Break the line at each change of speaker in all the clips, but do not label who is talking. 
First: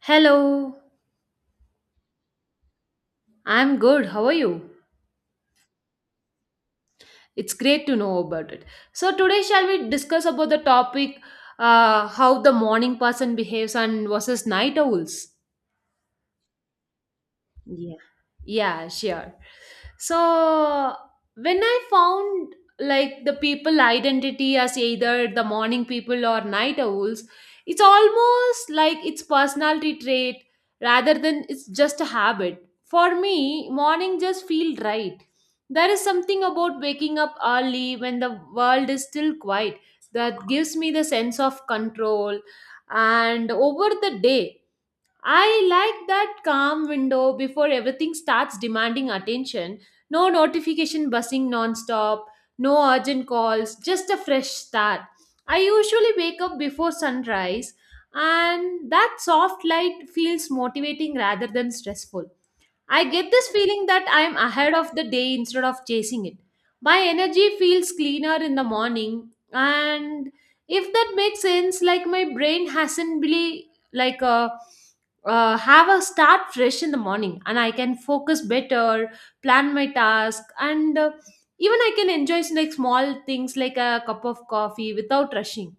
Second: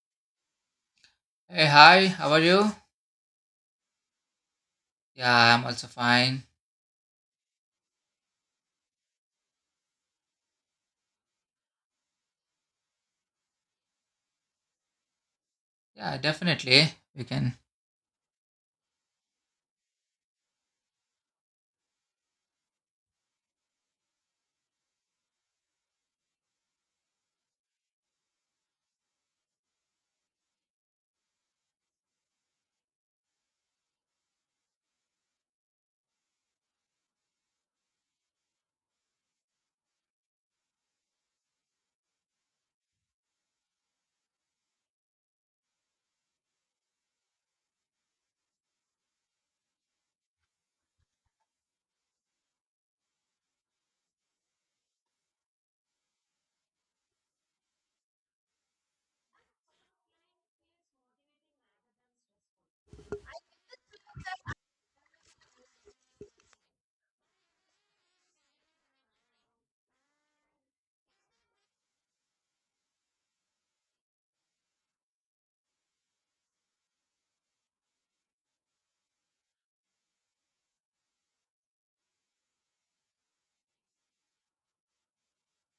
Hello,
Hey, hi, how are you?
I'm good. How are you?
Yeah, I'm also fine.
It's great to know about it. So today shall we discuss about the topic how the morning person behaves and versus night owls.
Yeah, definitely. We can.
Yeah. Yeah, sure. So when I found like the people identity as either the morning people or night owls, it's almost like it's personality trait rather than it's just a habit. For me, morning just feel right. There is something about waking up early when the world is still quiet that gives me the sense of control and over the day. I like that calm window before everything starts demanding attention. No notification buzzing nonstop, no urgent calls, just a fresh start. I usually wake up before sunrise, and that soft light feels motivating rather than stressful. I get this feeling that I am ahead of the day instead of chasing it. My energy feels cleaner in the morning, and if that makes sense, like my brain hasn't really like a have a start fresh in the morning, and I can focus better, plan my task, and even I can enjoy like small things like a cup of coffee without rushing.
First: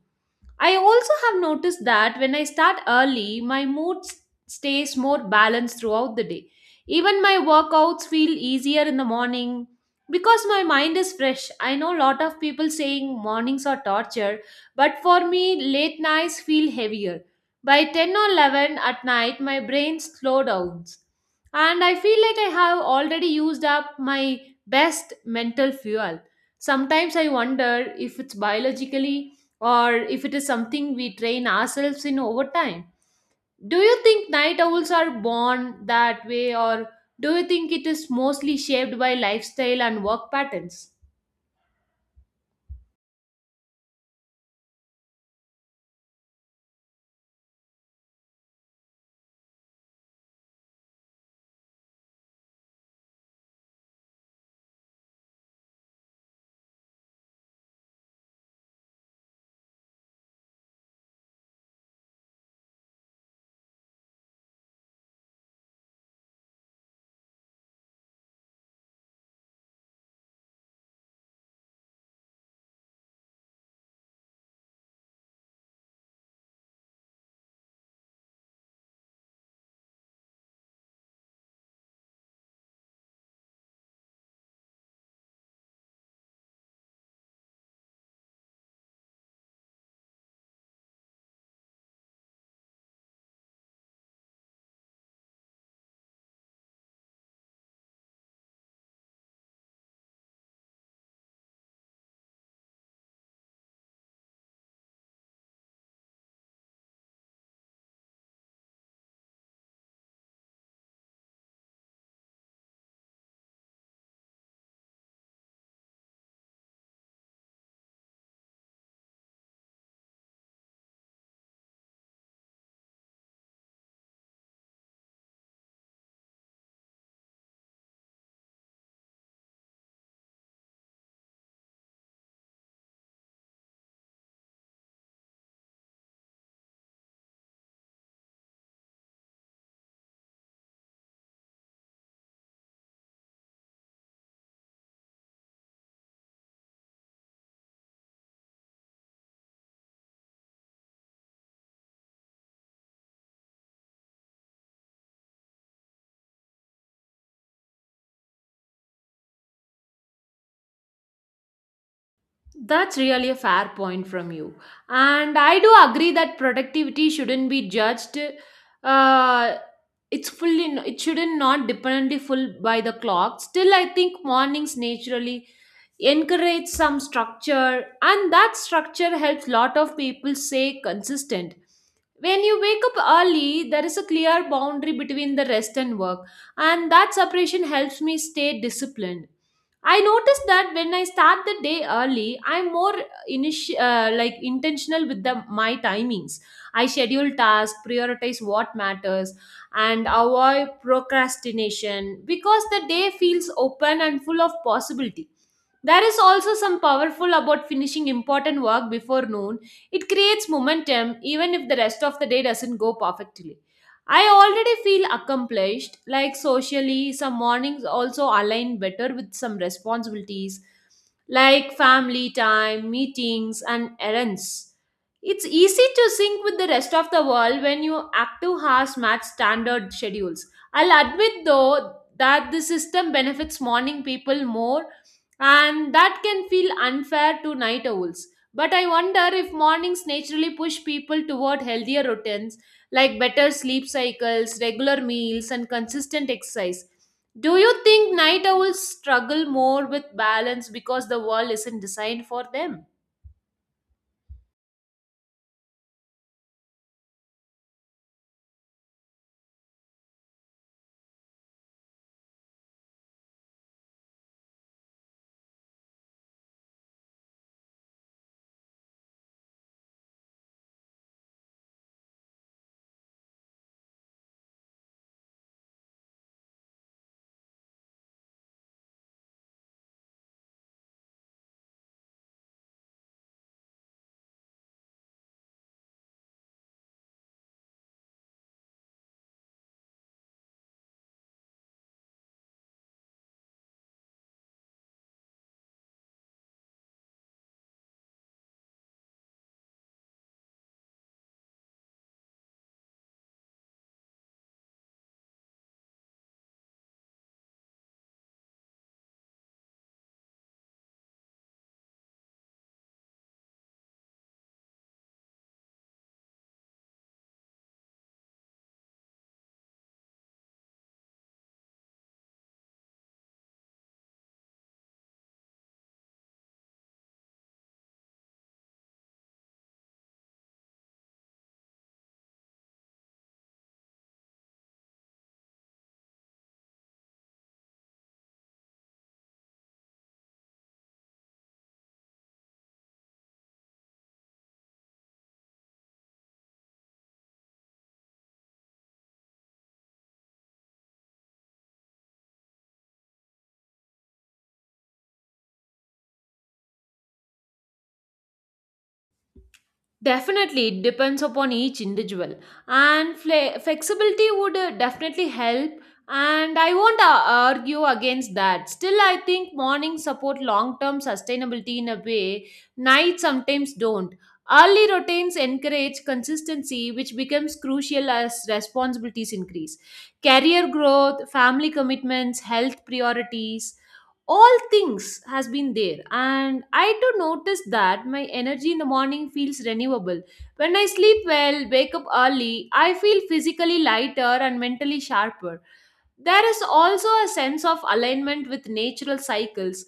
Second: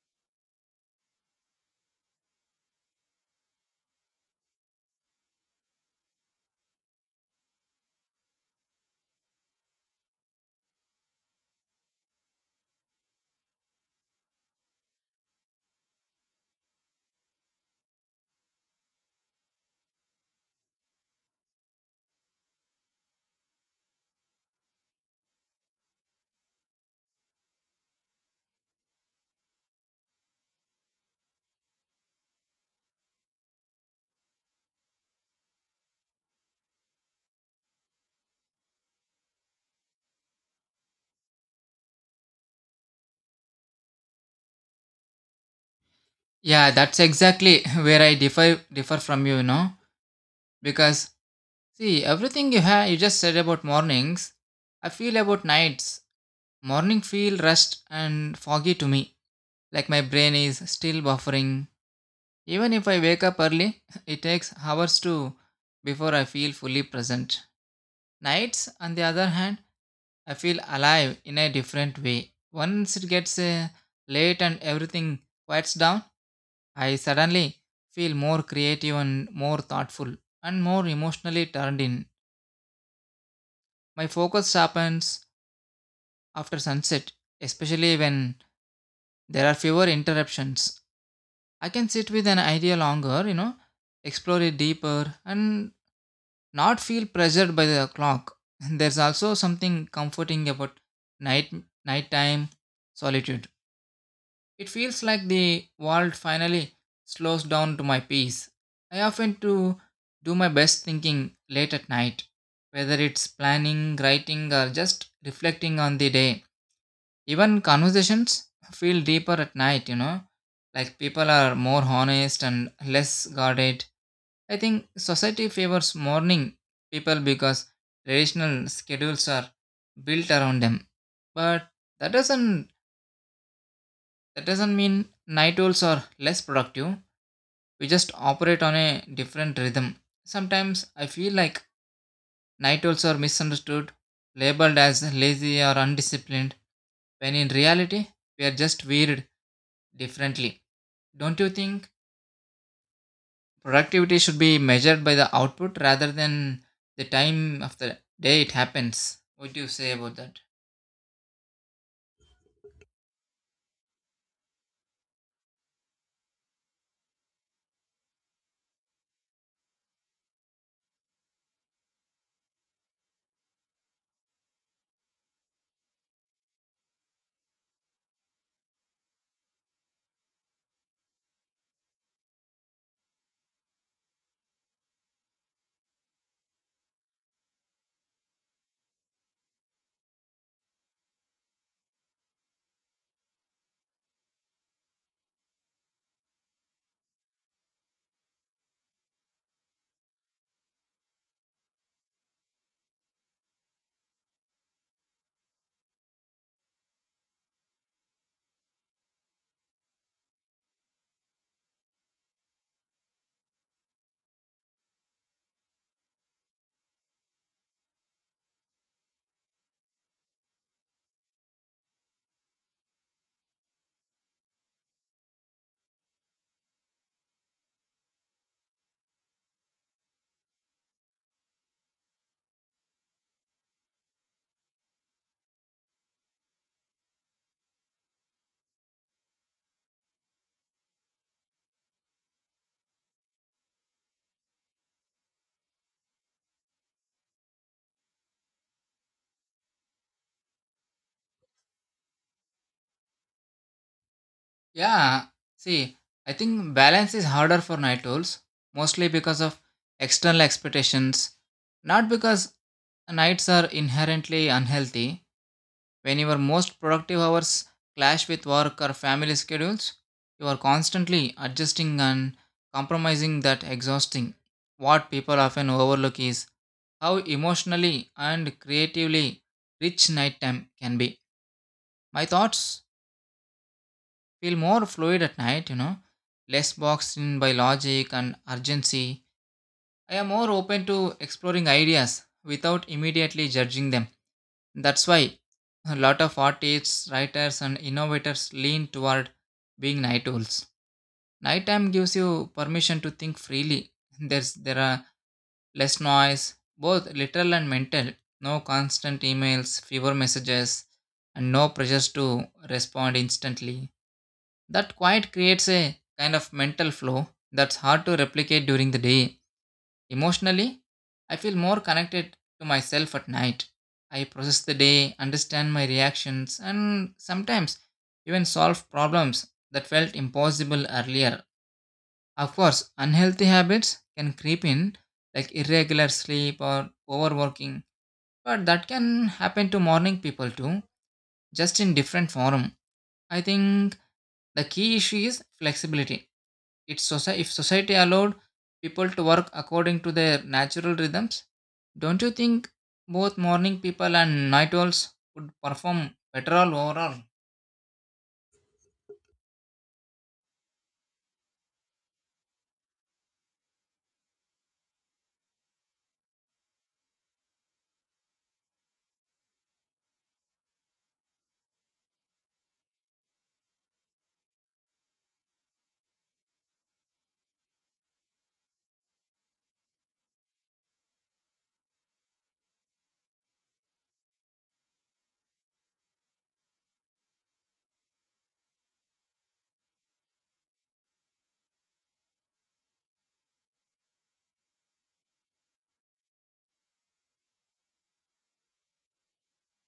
I also have noticed that when I start early, my mood stays more balanced throughout the day. Even my workouts feel easier in the morning because my mind is fresh. I know a lot of people saying mornings are torture, but for me, late nights feel heavier. By 10 or 11 at night, my brain slows down and I feel like I have already used up my best mental fuel. Sometimes I wonder if it's biologically or if it is something we train ourselves in over time. Do you think night owls are born that way, or do you think it is mostly shaped by lifestyle and work patterns?
Yeah, that's exactly where I differ from you, you know. Because see, everything you just said about mornings, I feel about nights. Morning feel rushed and foggy to me. Like my brain is still buffering. Even if I wake up early, it takes hours to before I feel fully present. Nights, on the other hand, I feel alive in a different way. Once it gets late and everything quiets down, I suddenly feel more creative and more thoughtful and more emotionally turned in. My focus sharpens after sunset, especially when there are fewer interruptions. I can sit with an idea longer, you know, explore it deeper, and not feel pressured by the clock. There's also something comforting about night nighttime solitude. It feels like the world finally slows down to my peace. I often do my best thinking late at night, whether it's planning, writing, or just reflecting on the day. Even conversations feel deeper at night, you know, like people are more honest and less guarded. I think society favors morning people because traditional schedules are built around them. But that doesn't that doesn't mean night owls are less productive. We just operate on a different rhythm. Sometimes I feel like night owls are misunderstood, labeled as lazy or undisciplined, when in reality, we are just weird differently. Don't you think productivity should be measured by the output rather than the time of the day it happens? What do you say about that?
That's really a fair point from you. And I do agree that productivity shouldn't be judged. Uh, it's fully it shouldn't not dependently full by the clock. Still, I think mornings naturally encourage some structure, and that structure helps lot of people stay consistent. When you wake up early, there is a clear boundary between the rest and work, and that separation helps me stay disciplined. I noticed that when I start the day early, I'm more like intentional with the my timings. I schedule tasks, prioritize what matters, and avoid procrastination because the day feels open and full of possibility. There is also some powerful about finishing important work before noon. It creates momentum even if the rest of the day doesn't go perfectly. I already feel accomplished, like socially, some mornings also align better with some responsibilities like family time, meetings, and errands. It's easy to sync with the rest of the world when your active hours match standard schedules. I'll admit though that the system benefits morning people more, and that can feel unfair to night owls. But I wonder if mornings naturally push people toward healthier routines like better sleep cycles, regular meals, and consistent exercise. Do you think night owls struggle more with balance because the world isn't designed for them?
Yeah, see, I think balance is harder for night owls, mostly because of external expectations, not because nights are inherently unhealthy. When your most productive hours clash with work or family schedules, you are constantly adjusting and compromising that exhausting. What people often overlook is how emotionally and creatively rich nighttime can be. My thoughts feel more fluid at night, less boxed in by logic and urgency. I am more open to exploring ideas without immediately judging them. That's why a lot of artists, writers, and innovators lean toward being night owls. Nighttime gives you permission to think freely. There are less noise, both literal and mental. No constant emails, fewer messages, and no pressures to respond instantly. That quiet creates a kind of mental flow that's hard to replicate during the day. Emotionally, I feel more connected to myself at night. I process the day, understand my reactions, and sometimes even solve problems that felt impossible earlier. Of course, unhealthy habits can creep in, like irregular sleep or overworking, but that can happen to morning people too, just in different form. I think the key issue is flexibility. If society allowed people to work according to their natural rhythms, don't you think both morning people and night owls would perform better all overall?
Definitely, it depends upon each individual, and flexibility would definitely help. And I won't argue against that. Still, I think mornings support long term sustainability in a way nights sometimes don't. Early routines encourage consistency, which becomes crucial as responsibilities increase. Career growth, family commitments, health priorities, all things has been there. And I too noticed that my energy in the morning feels renewable when I sleep well, wake up early. I feel physically lighter and mentally sharper. There is also a sense of alignment with natural cycles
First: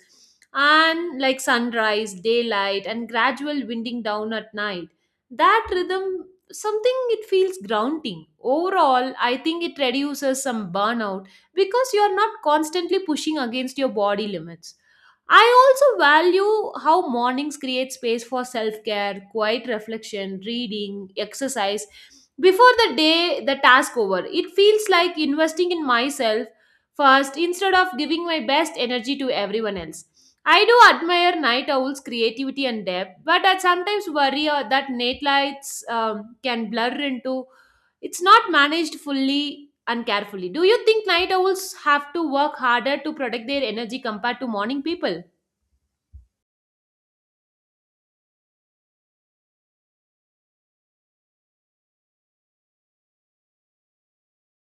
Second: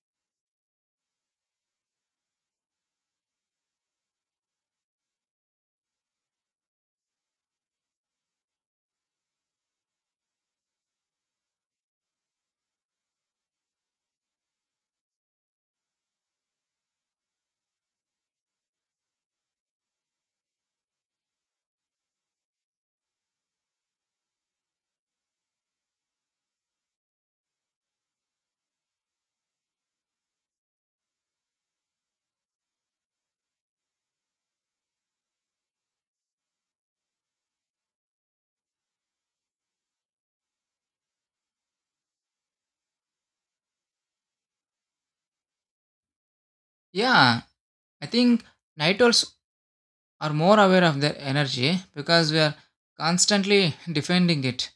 and like sunrise, daylight, and gradual winding down at night. That rhythm, something it feels grounding. Overall, I think it reduces some burnout because you're not constantly pushing against your body limits. I also value how mornings create space for self care, quiet reflection, reading, exercise, before the day the task over, it feels like investing in myself first instead of giving my best energy to everyone else. I do admire night owls' creativity and depth, but I sometimes worry that night lights can blur into it's not managed fully and carefully. Do you think night owls have to work harder to protect their energy compared to morning people?
Yeah, I think night owls are more aware of their energy because we are constantly defending it.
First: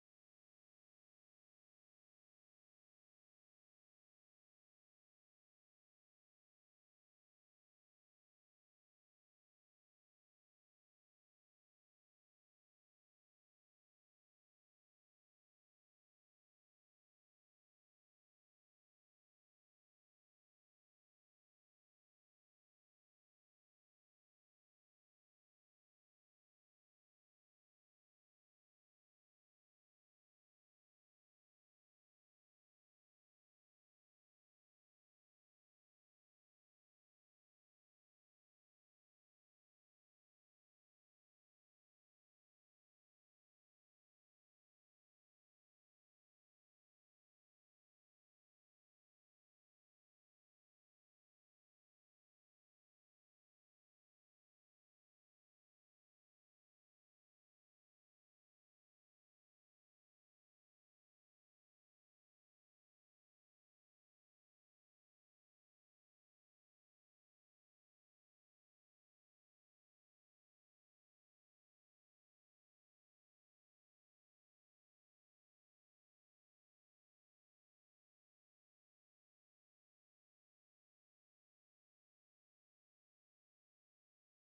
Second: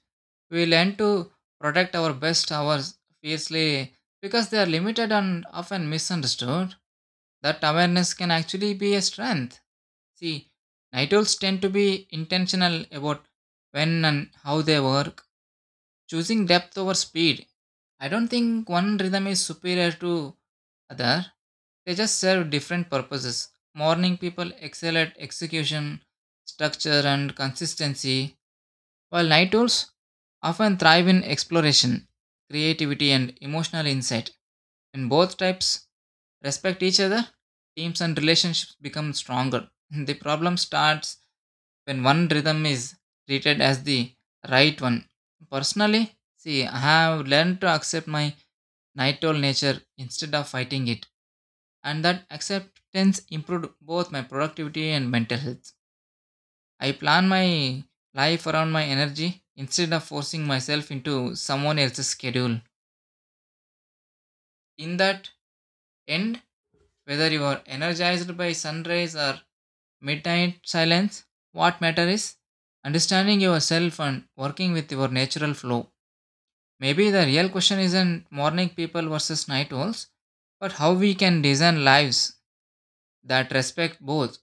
We learn to protect our best hours fiercely because they are limited and often misunderstood. That awareness can actually be a strength. See, night owls tend to be intentional about when and how they work, choosing depth over speed. I don't think one rhythm is superior to other. They just serve different purposes. Morning people excel at execution, structure, and consistency, while night owls often thrive in exploration, creativity, and emotional insight. When both types respect each other, teams and relationships become stronger. The problem starts when one rhythm is treated as the right one. Personally, see, I have learned to accept my night owl nature instead of fighting it, and that acceptance improved both my productivity and mental health. I plan my life around my energy instead of forcing myself into someone else's schedule. In that end, whether you are energized by sunrise or midnight silence, what matters is understanding yourself and working with your natural flow. Maybe the real question isn't morning people versus night owls, but how we can design lives that respect both.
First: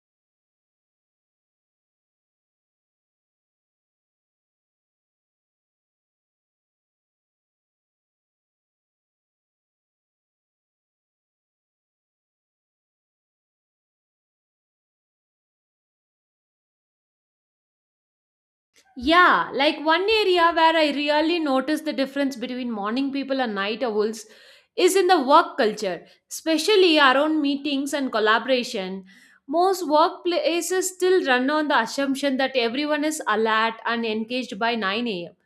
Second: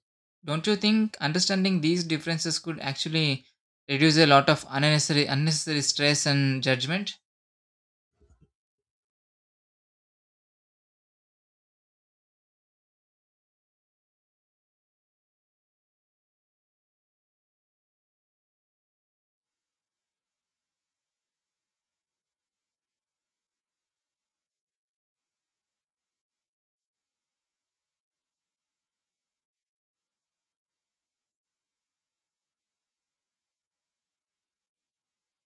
Don't you think understanding these differences could actually reduce a lot of unnecessary stress and judgment?
Yeah, like one area where I really notice the difference between morning people and night owls is in the work culture, especially around meetings and collaboration. Most workplaces still run on the assumption that everyone is alert and engaged by 9 a.m.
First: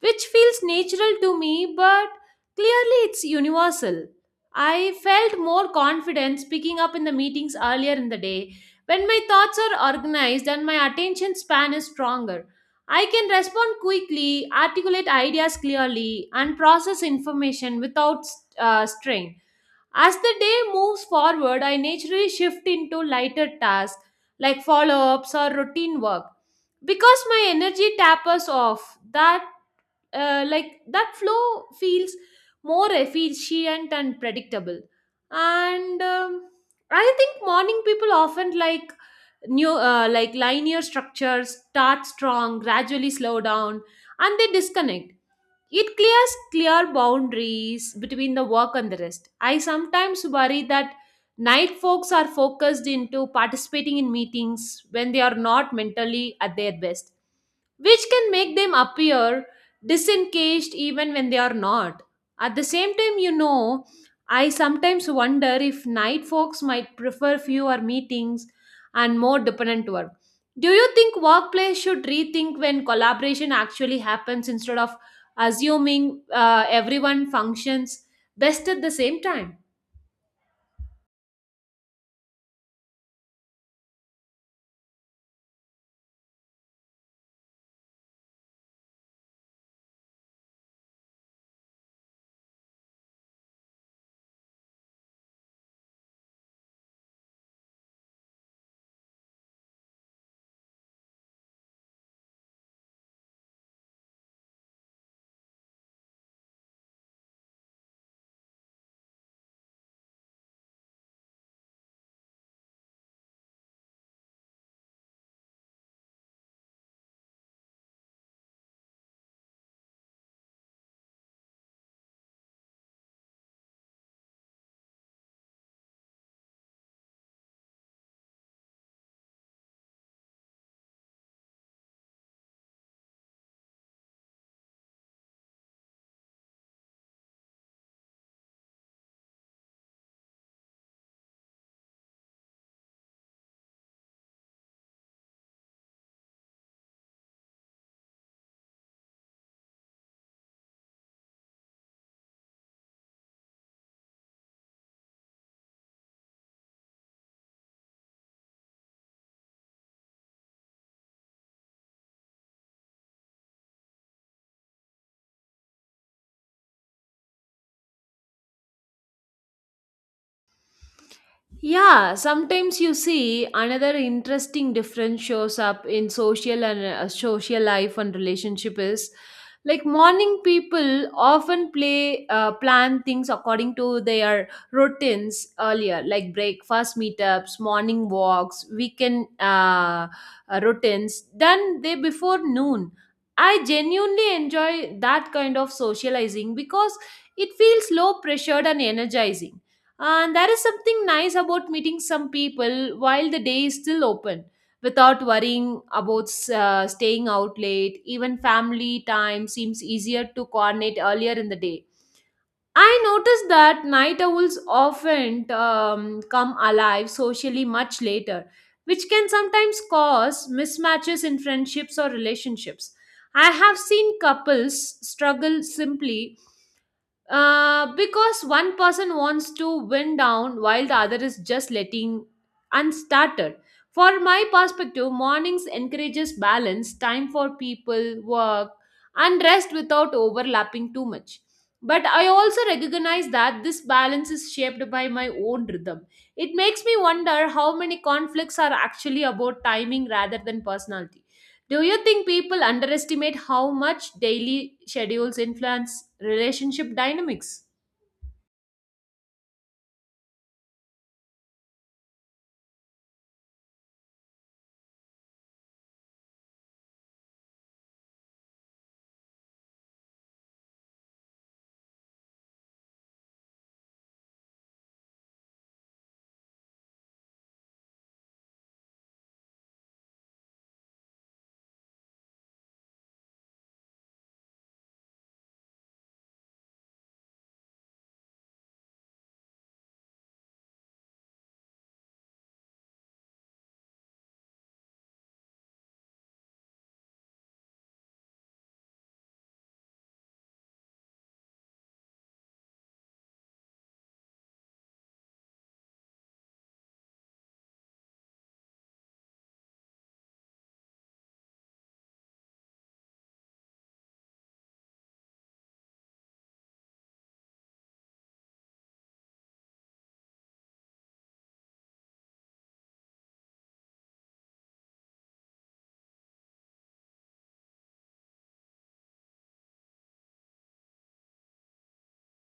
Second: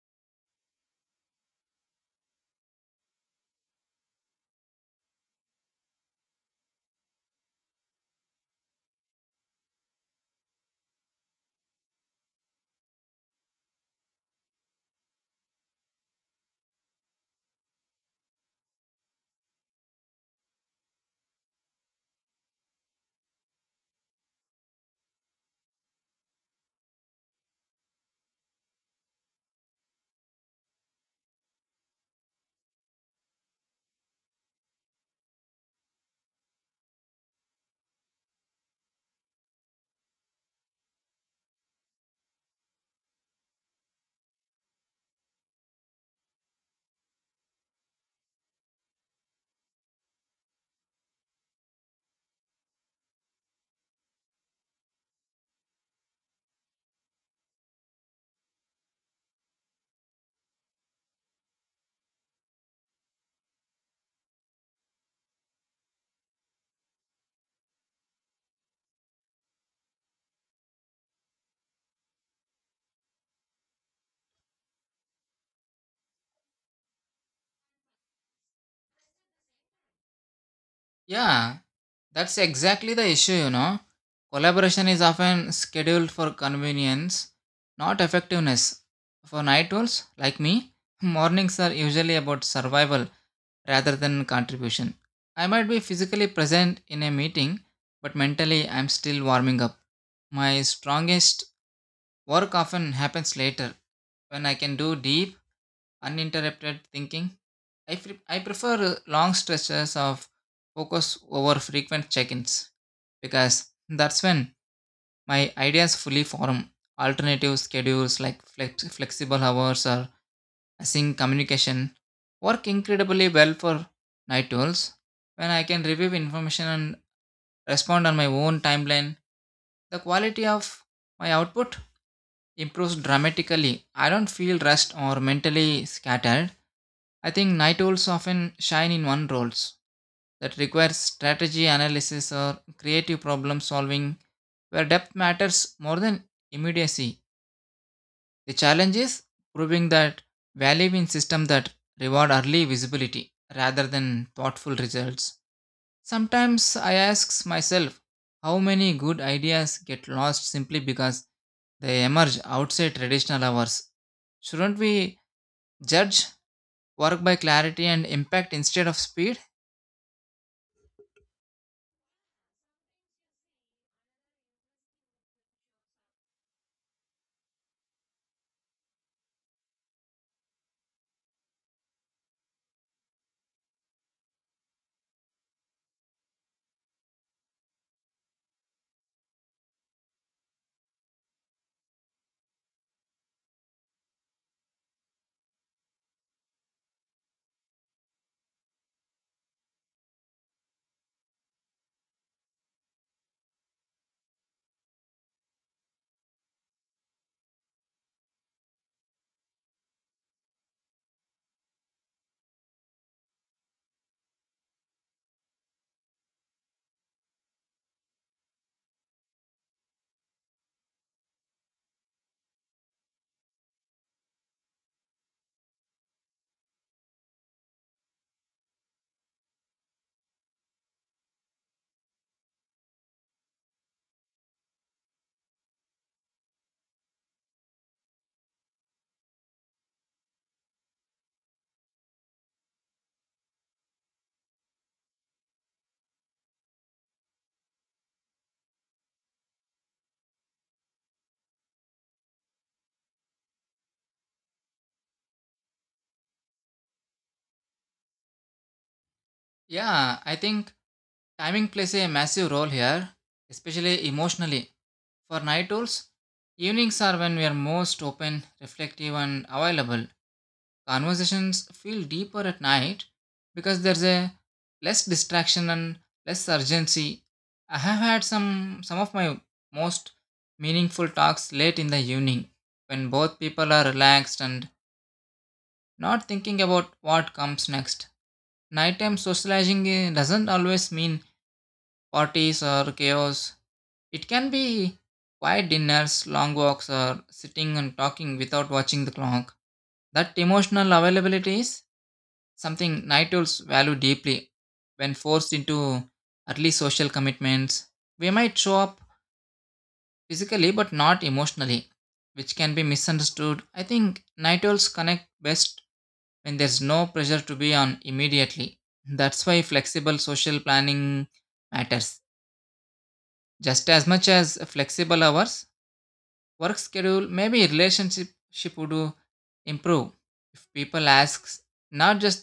which feels natural to me, but clearly it's universal. I felt more confident speaking up in the meetings earlier in the day. When my thoughts are organized and my attention span is stronger, I can respond quickly, articulate ideas clearly, and process information without strain. As the day moves forward, I naturally shift into lighter tasks like follow ups or routine work. Because my energy tapers off, that like that flow feels more efficient and predictable and I think morning people often like linear structures start strong gradually slow down and they disconnect it clear boundaries between the work and the rest. I sometimes worry that night folks are focused into participating in meetings when they are not mentally at their best, which can make them appear disengaged even when they are not. At the same time, I sometimes wonder if night folks might prefer fewer meetings and more dependent work. Do you think workplace should rethink when collaboration actually happens instead of assuming everyone functions best at the same time.
Yeah, that's exactly the issue, you know. Collaboration is often scheduled for convenience, not effectiveness. For night owls like me, mornings are usually about survival rather than contribution. I might be physically present in a meeting, but mentally I'm still warming up. My strongest work often happens later when I can do deep, uninterrupted thinking. I prefer long stretches of focus over frequent check ins because that's when my ideas fully form. Alternative schedules like flexible hours or async communication work incredibly well for night owls. When I can review information and respond on my own timeline, the quality of my output improves dramatically. I don't feel rushed or mentally scattered. I think night owls often shine in one roles that requires strategy analysis or creative problem solving where depth matters more than immediacy. The challenge is proving that value in systems that reward early visibility rather than thoughtful results. Sometimes I ask myself how many good ideas get lost simply because they emerge outside traditional hours. Shouldn't we judge work by clarity and impact instead of speed?
Yeah, sometimes you see another interesting difference shows up in social life and relationship is like morning people often play plan things according to their routines earlier like breakfast meetups morning walks weekend routines than they before noon. I genuinely enjoy that kind of socializing because it feels low pressured and energizing, and there is something nice about meeting some people while the day is still open without worrying about staying out late. Even family time seems easier to coordinate earlier in the day. I noticed that night owls often come alive socially much later, which can sometimes cause mismatches in friendships or relationships. I have seen couples struggle simply because one person wants to wind down while the other is just letting unstarted. For my perspective, mornings encourages balance, time for people, work, and rest without overlapping too much. But I also recognize that this balance is shaped by my own rhythm. It makes me wonder how many conflicts are actually about timing rather than personality. Do you think people underestimate how much daily schedules influence relationship dynamics?
Yeah, I think timing plays a massive role here, especially emotionally. For night owls, evenings are when we are most open, reflective, and available. Conversations feel deeper at night because there's a less distraction and less urgency. I have had some of my most meaningful talks late in the evening when both people are relaxed and not thinking about what comes next. Nighttime socializing eh, doesn't always mean parties or chaos. It can be quiet dinners, long walks, or sitting and talking without watching the clock. That emotional availability is something night owls value deeply when forced into early social commitments. We might show up physically but not emotionally, which can be misunderstood. I think night owls connect best when there's no pressure to be on immediately. That's why flexible social planning matters just as much as flexible hours. Work schedule maybe relationship ship would improve if people ask not just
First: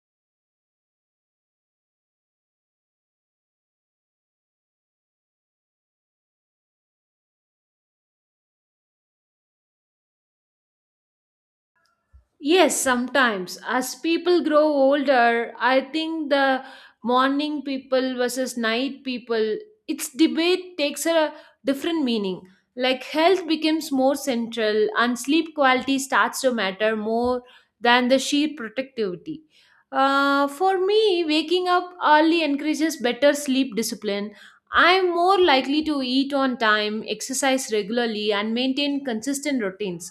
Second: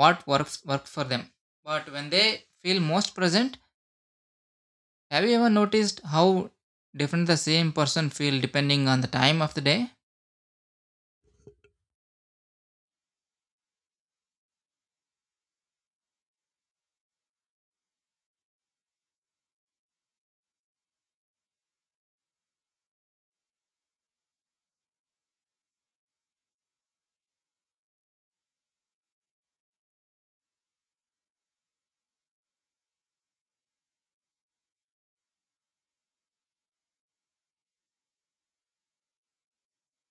what work for them but when they feel most present. Have you ever noticed how different the same person feel depending on the time of the day?
Yes, sometimes. As people grow older, I think the morning people versus night people, its debate takes a different meaning. Like health becomes more central and sleep quality starts to matter more than the sheer productivity. For me, waking up early encourages better sleep discipline. I'm more likely to eat on time, exercise regularly, and maintain consistent routines.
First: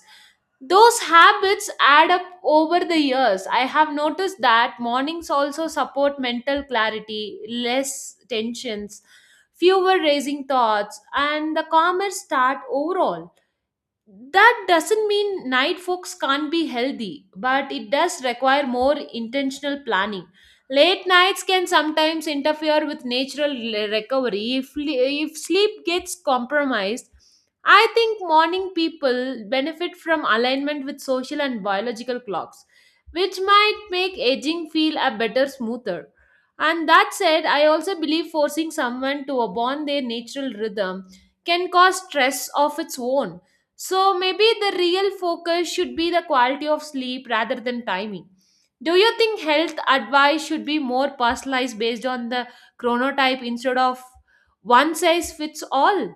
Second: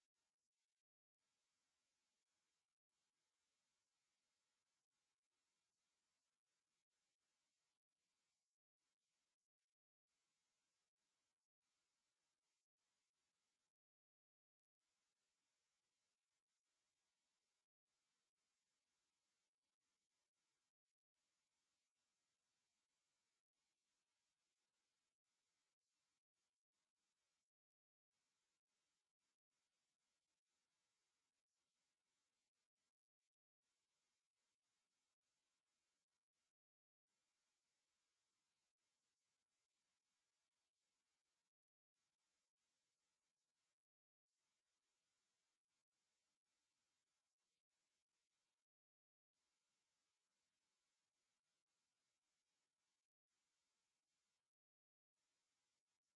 Those habits add up over the years. I have noticed that mornings also support mental clarity, less tensions, fewer racing thoughts, and the calmer start overall. That doesn't mean night folks can't be healthy, but it does require more intentional planning. Late nights can sometimes interfere with natural recovery if sleep gets compromised. I think morning people benefit from alignment with social and biological clocks, which might make aging feel a better, smoother. And that said, I also believe forcing someone to abandon their natural rhythm can cause stress of its own. So maybe the real focus should be the quality of sleep rather than timing. Do you think health advice should be more personalized based on the chronotype instead of one size fits all?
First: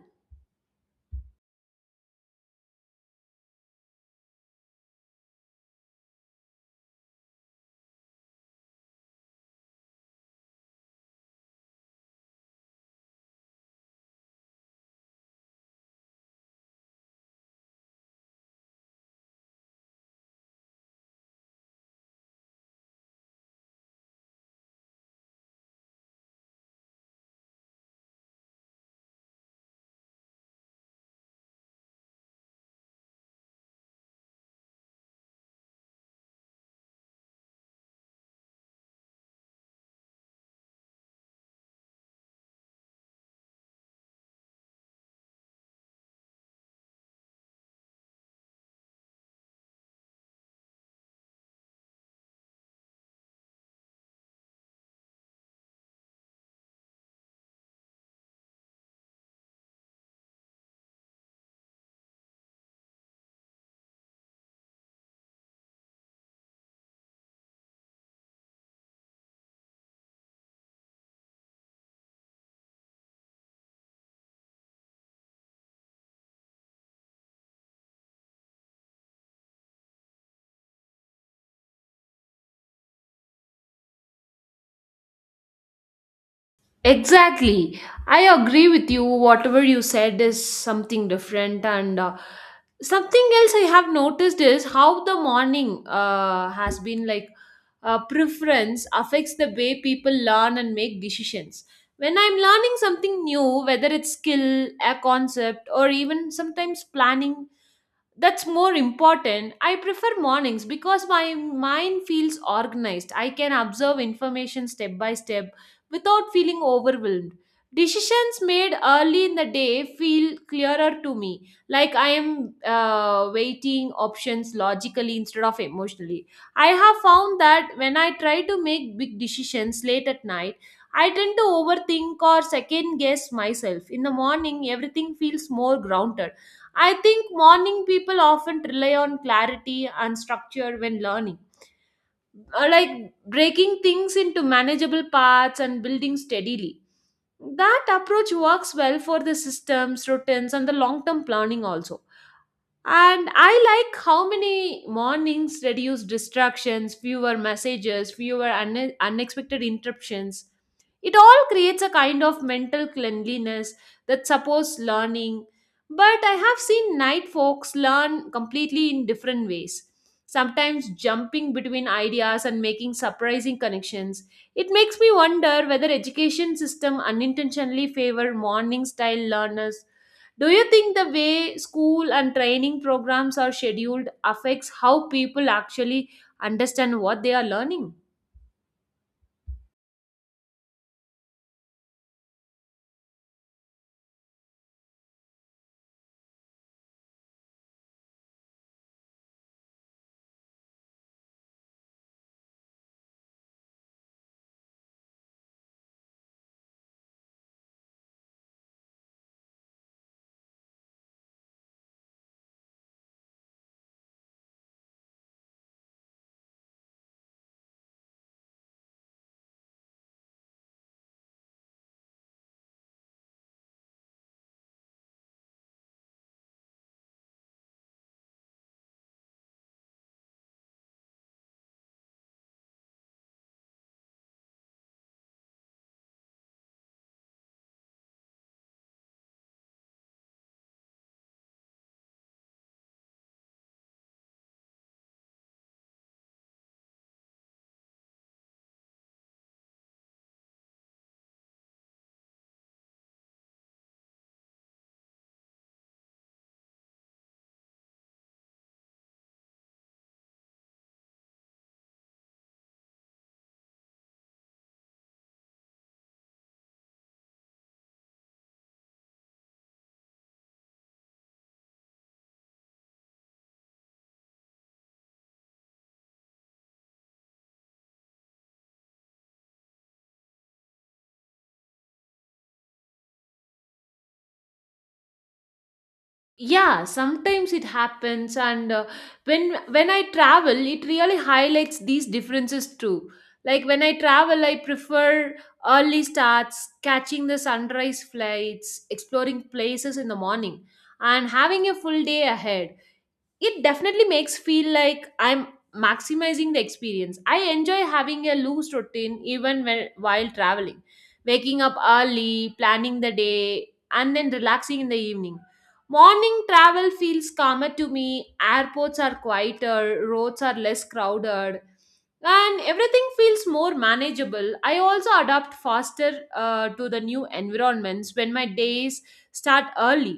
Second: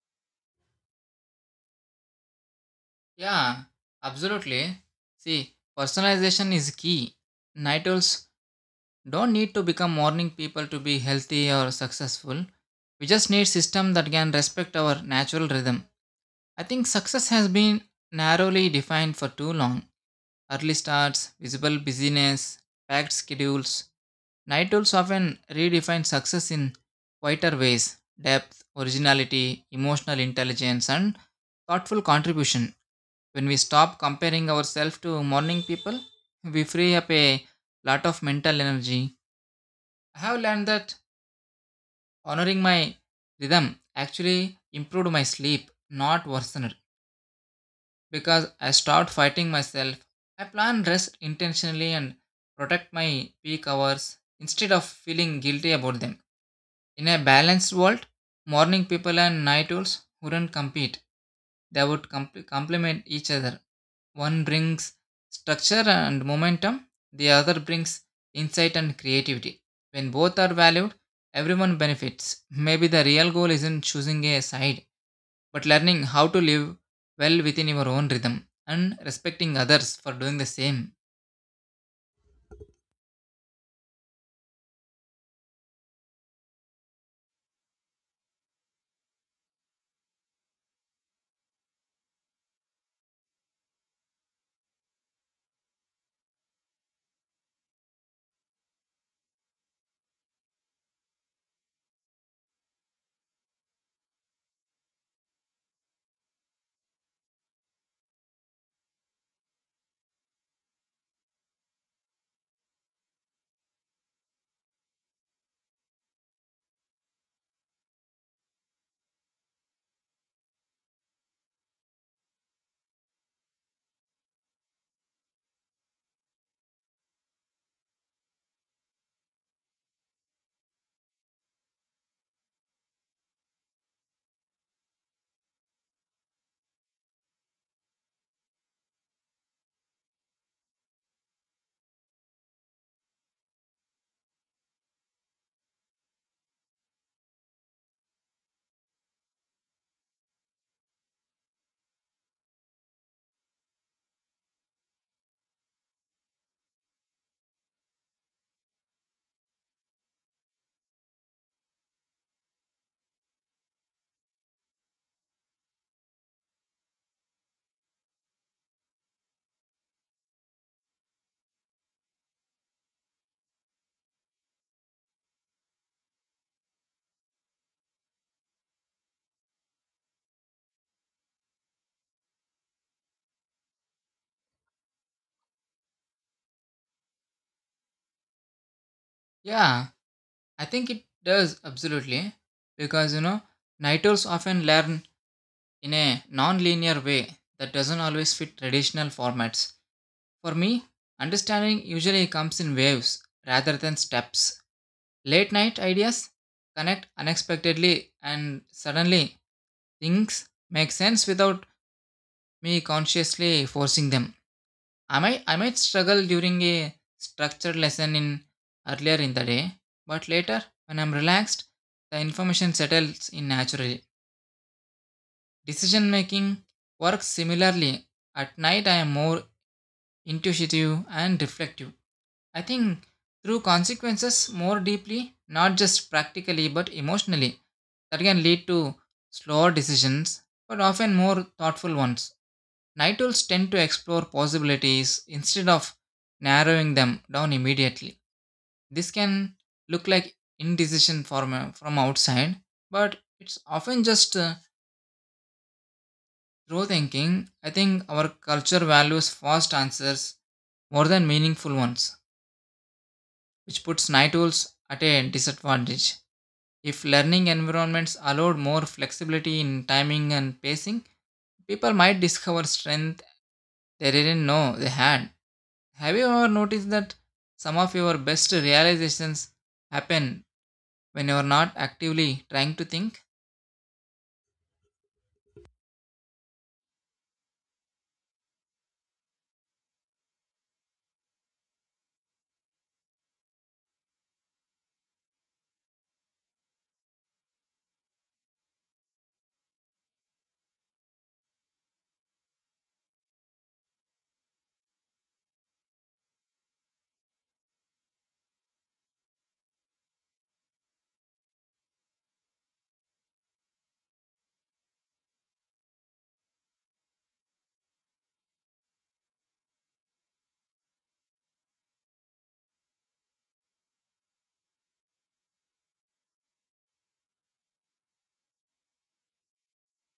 Yeah, absolutely. See, personalization is key. Night owls don't need to become morning people to be healthy or successful. We just need system that can respect our natural rhythm. I think success has been narrowly defined for too long. Early starts, visible busyness, packed schedules. Night owls often redefine success in quieter ways depth, originality, emotional intelligence, and thoughtful contribution. When we stop comparing ourselves to morning people, we free up a lot of mental energy. I have learned that honoring my rhythm actually improved my sleep, not worsened, because I stopped fighting myself. I plan rest intentionally and protect my peak hours instead of feeling guilty about them. In a balanced world, morning people and night owls wouldn't compete, they would complement each other. One brings structure and momentum, the other brings insight and creativity. When both are valued, everyone benefits. Maybe the real goal isn't choosing a side but learning how to live well within your own rhythm and respecting others for doing the same.
Exactly. I agree with you. Whatever you said is something different. And something else I have noticed is how the morning has been like preference affects the way people learn and make decisions. When I'm learning something new, whether it's skill, a concept, or even sometimes planning that's more important. I prefer mornings because my mind feels organized. I can observe information step by step without feeling overwhelmed. Decisions made early in the day feel clearer to me, like I am weighting options logically instead of emotionally. I have found that when I try to make big decisions late at night, I tend to overthink or second guess myself. In the morning everything feels more grounded. I think morning people often rely on clarity and structure when learning, like breaking things into manageable parts and building steadily. That approach works well for the systems, routines, and the long term planning also. And I like how many mornings reduce distractions, fewer messages, fewer unexpected interruptions. It all creates a kind of mental cleanliness that supports learning. But I have seen night folks learn completely in different ways, sometimes jumping between ideas and making surprising connections. It makes me wonder whether education system unintentionally favor morning style learners. Do you think the way school and training programs are scheduled affects how people actually understand what they are learning?
Yeah, I think it does absolutely because you know, Nitals often learn in a non linear way that doesn't always fit traditional formats. For me, understanding usually comes in waves rather than steps. Late night ideas connect unexpectedly and suddenly things make sense without me consciously forcing them. I might struggle during a structured lesson in earlier in the day, but later when I'm relaxed, the information settles in naturally. Decision making works similarly. At night I am more intuitive and reflective. I think through consequences more deeply, not just practically but emotionally. That can lead to slower decisions, but often more thoughtful ones. Night owls tend to explore possibilities instead of narrowing them down immediately. This can look like indecision from outside, but it's often just through thinking. I think our culture values fast answers more than meaningful ones, which puts night owls at a disadvantage. If learning environments allowed more flexibility in timing and pacing, people might discover strength they didn't know they had. Have you ever noticed that some of your best realizations happen when you're not actively trying to think?
Yeah, sometimes it happens, and when I travel it really highlights these differences too. Like when I travel I prefer early starts, catching the sunrise flights, exploring places in the morning and having a full day ahead. It definitely makes feel like I'm maximizing the experience. I enjoy having a loose routine even when while traveling, waking up early, planning the day, and then relaxing in the evening. Morning travel feels calmer to me, airports are quieter, roads are less crowded, and everything feels more manageable. I also adapt faster to the new environments. When my days start early,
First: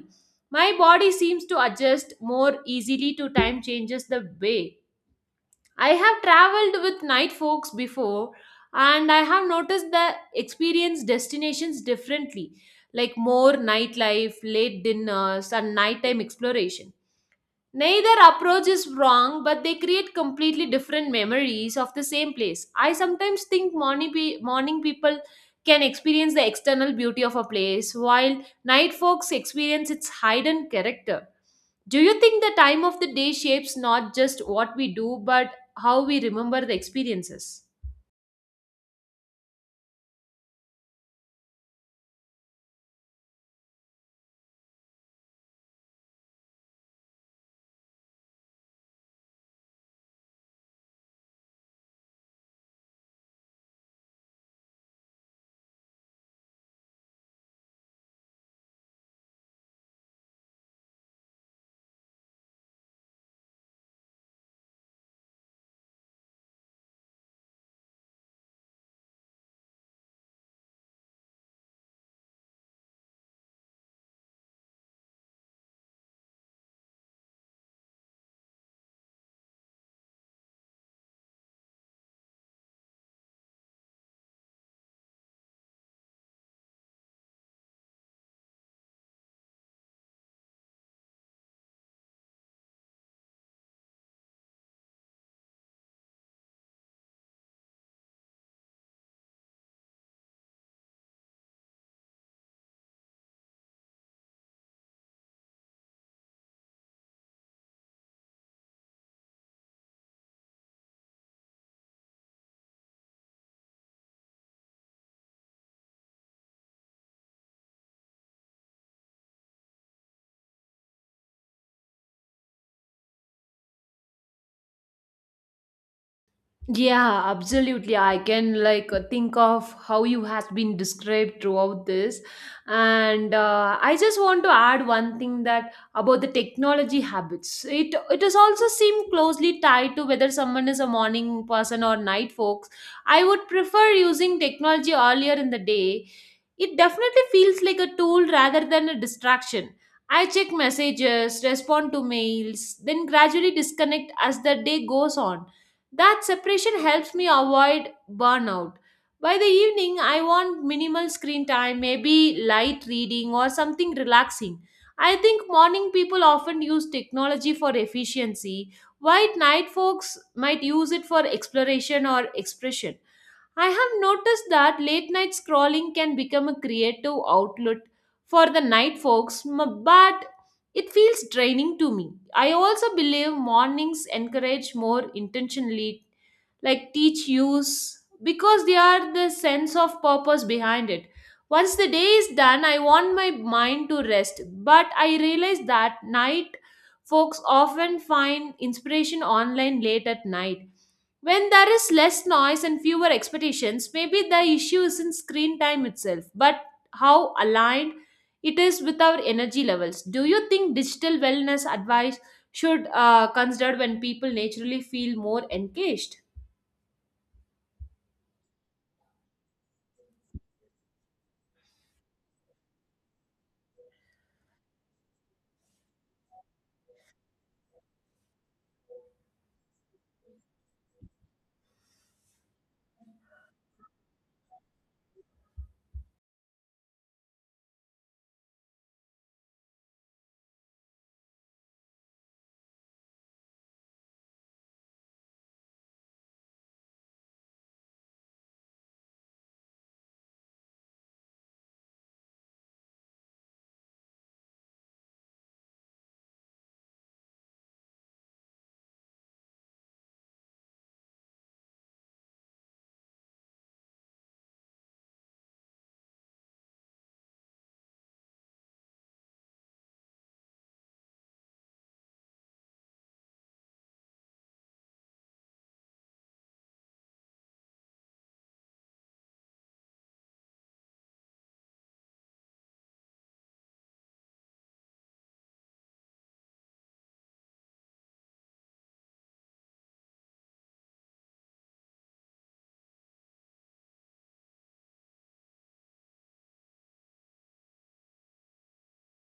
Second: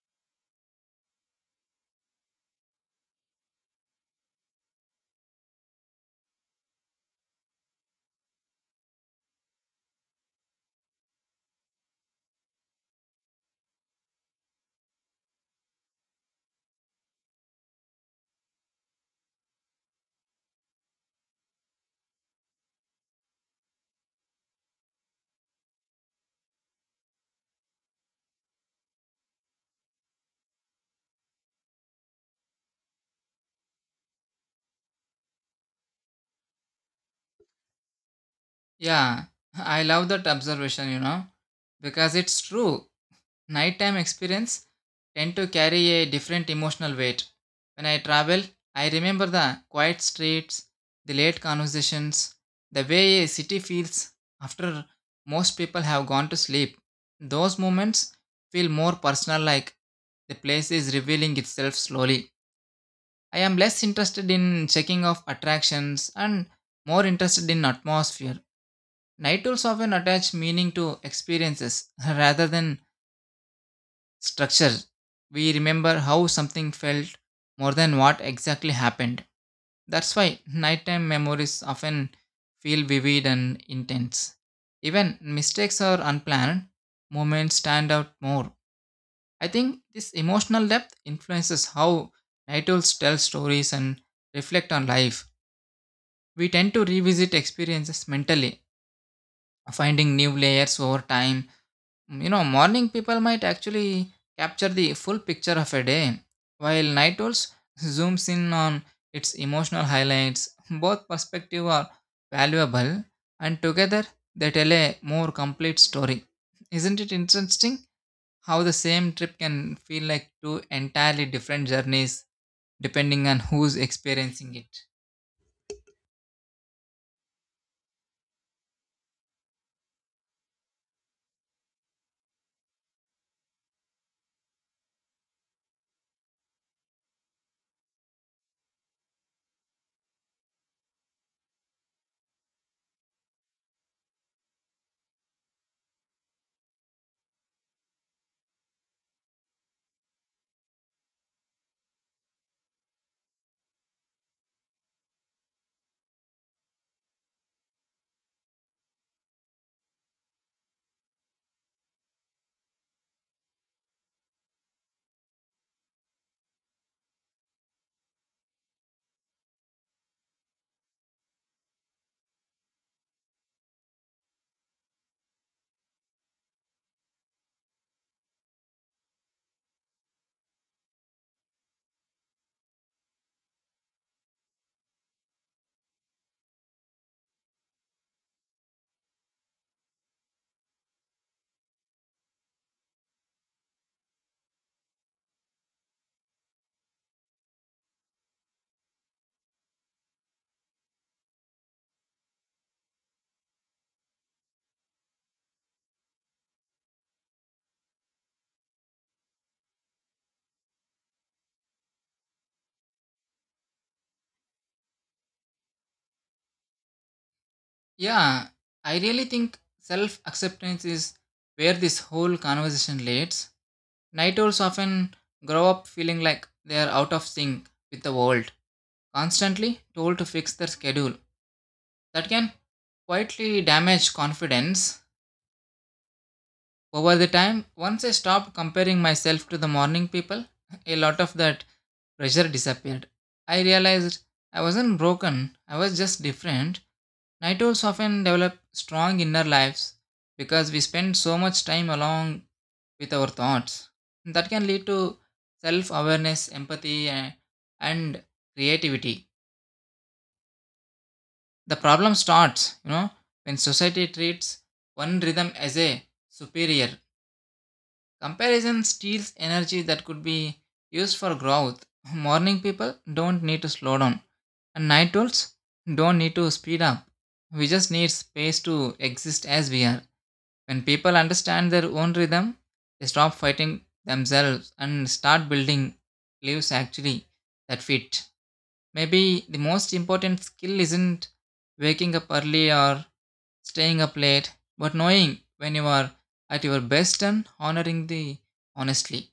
my body seems to adjust more easily to time changes the way. I have traveled with night folks before and I have noticed the experience destinations differently, like more nightlife, late dinners, and nighttime exploration. Neither approach is wrong, but they create completely different memories of the same place. I sometimes think morning people can experience the external beauty of a place, while night folks experience its hidden character. Do you think the time of the day shapes not just what we do, but how we remember the experiences?
Yeah, I love that observation, you know, because it's true. Nighttime experience tend to carry a different emotional weight. When I travel, I remember the quiet streets, the late conversations, the way a city feels after most people have gone to sleep. Those moments feel more personal like the place is revealing itself slowly. I am less interested in checking off attractions and more interested in atmosphere. Night tools often attach meaning to experiences rather than structure. We remember how something felt more than what exactly happened. That's why nighttime memories often feel vivid and intense. Even mistakes or unplanned moments stand out more. I think this emotional depth influences how night owls tell stories and reflect on life. We tend to revisit experiences mentally, finding new layers over time. Mm. You know, morning people might actually capture the full picture of a day, while night owls zooms in on its emotional highlights. Both perspectives are valuable, and together they tell a more complete story. Isn't it interesting how the same trip can feel like two entirely different journeys depending on who's experiencing it?
Yeah, absolutely. I can like think of how you has been described throughout this, and I just want to add one thing that about the technology habits. It is also seem closely tied to whether someone is a morning person or night folks. I would prefer using technology earlier in the day. It definitely feels like a tool rather than a distraction. I check messages, respond to mails, then gradually disconnect as the day goes on. That separation helps me avoid burnout. By the evening, I want minimal screen time, maybe light reading or something relaxing. I think morning people often use technology for efficiency, while night folks might use it for exploration or expression. I have noticed that late night scrolling can become a creative outlet for the night but it feels draining to me. I also believe mornings encourage more intentionally like teach use, because they are the sense of purpose behind it. Once the day is done, I want my mind to rest. But I realize that night folks often find inspiration online late at night when there is less noise and fewer expectations. Maybe the issue isn't screen time itself, but how aligned it is with our energy levels. Do you think digital wellness advice should consider when people naturally feel more engaged?
Yeah, I really think self acceptance is where this whole conversation leads. Night owls often grow up feeling like they are out of sync with the world, constantly told to fix their schedule. That can quietly damage confidence. Over the time, once I stopped comparing myself to the morning people, a lot of that pressure disappeared. I realized I wasn't broken, I was just different. Night owls often develop strong inner lives because we spend so much time alone with our thoughts. That can lead to self awareness, empathy, and creativity. The problem starts, you know, when society treats one rhythm as a superior. Comparison steals energy that could be used for growth. Morning people don't need to slow down, and night owls don't need to speed up. We just need space to exist as we are. When people understand their own rhythm, they stop fighting themselves and start building lives actually that fit. Maybe the most important skill isn't waking up early or staying up late, but knowing when you are at your best and honoring the honestly.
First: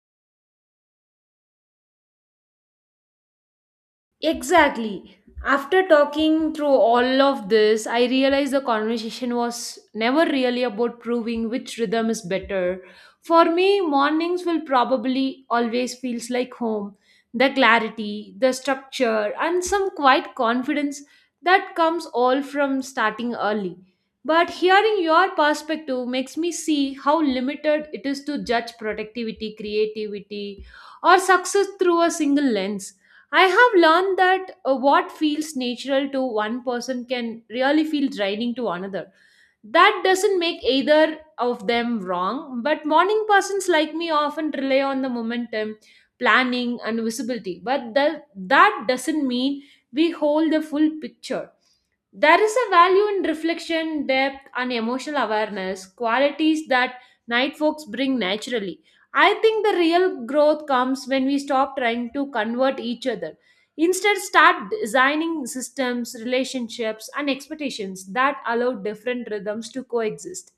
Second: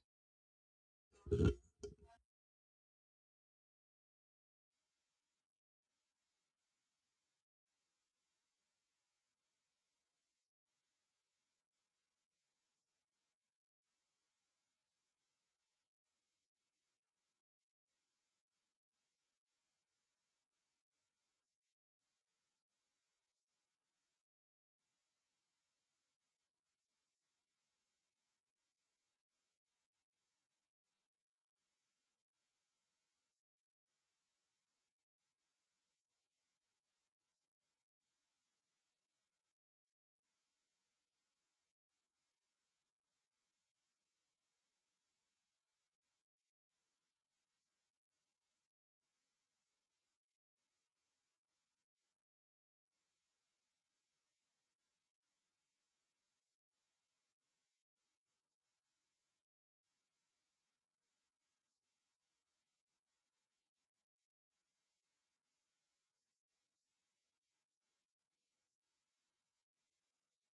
Exactly. After talking through all of this, I realized the conversation was never really about proving which rhythm is better. For me, mornings will probably always feels like home. The clarity, the structure, and some quiet confidence that comes all from starting early. But hearing your perspective makes me see how limited it is to judge productivity, creativity, or success through a single lens. I have learned that what feels natural to one person can really feel draining to another. That doesn't make either of them wrong, but morning persons like me often rely on the momentum, planning, and visibility. But that doesn't mean we hold the full picture. There is a value in reflection, depth, and emotional awareness, qualities that night folks bring naturally. I think the real growth comes when we stop trying to convert each other. Instead, start designing systems, relationships, and expectations that allow different rhythms to coexist.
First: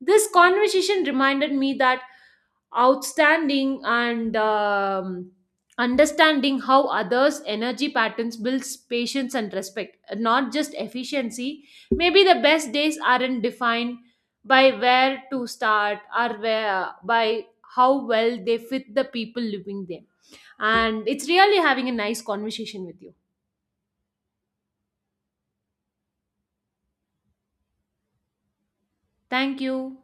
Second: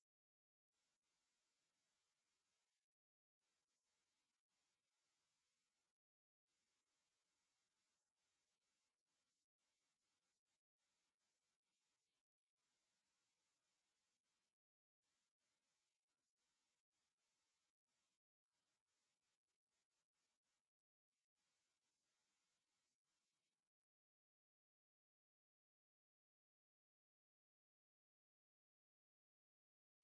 This conversation reminded me that outstanding and understanding how others energy patterns builds patience and respect, not just efficiency. Maybe the best days aren't defined by where to start or where by how well they fit the people living them. And it's really having a nice conversation with you. Thank you.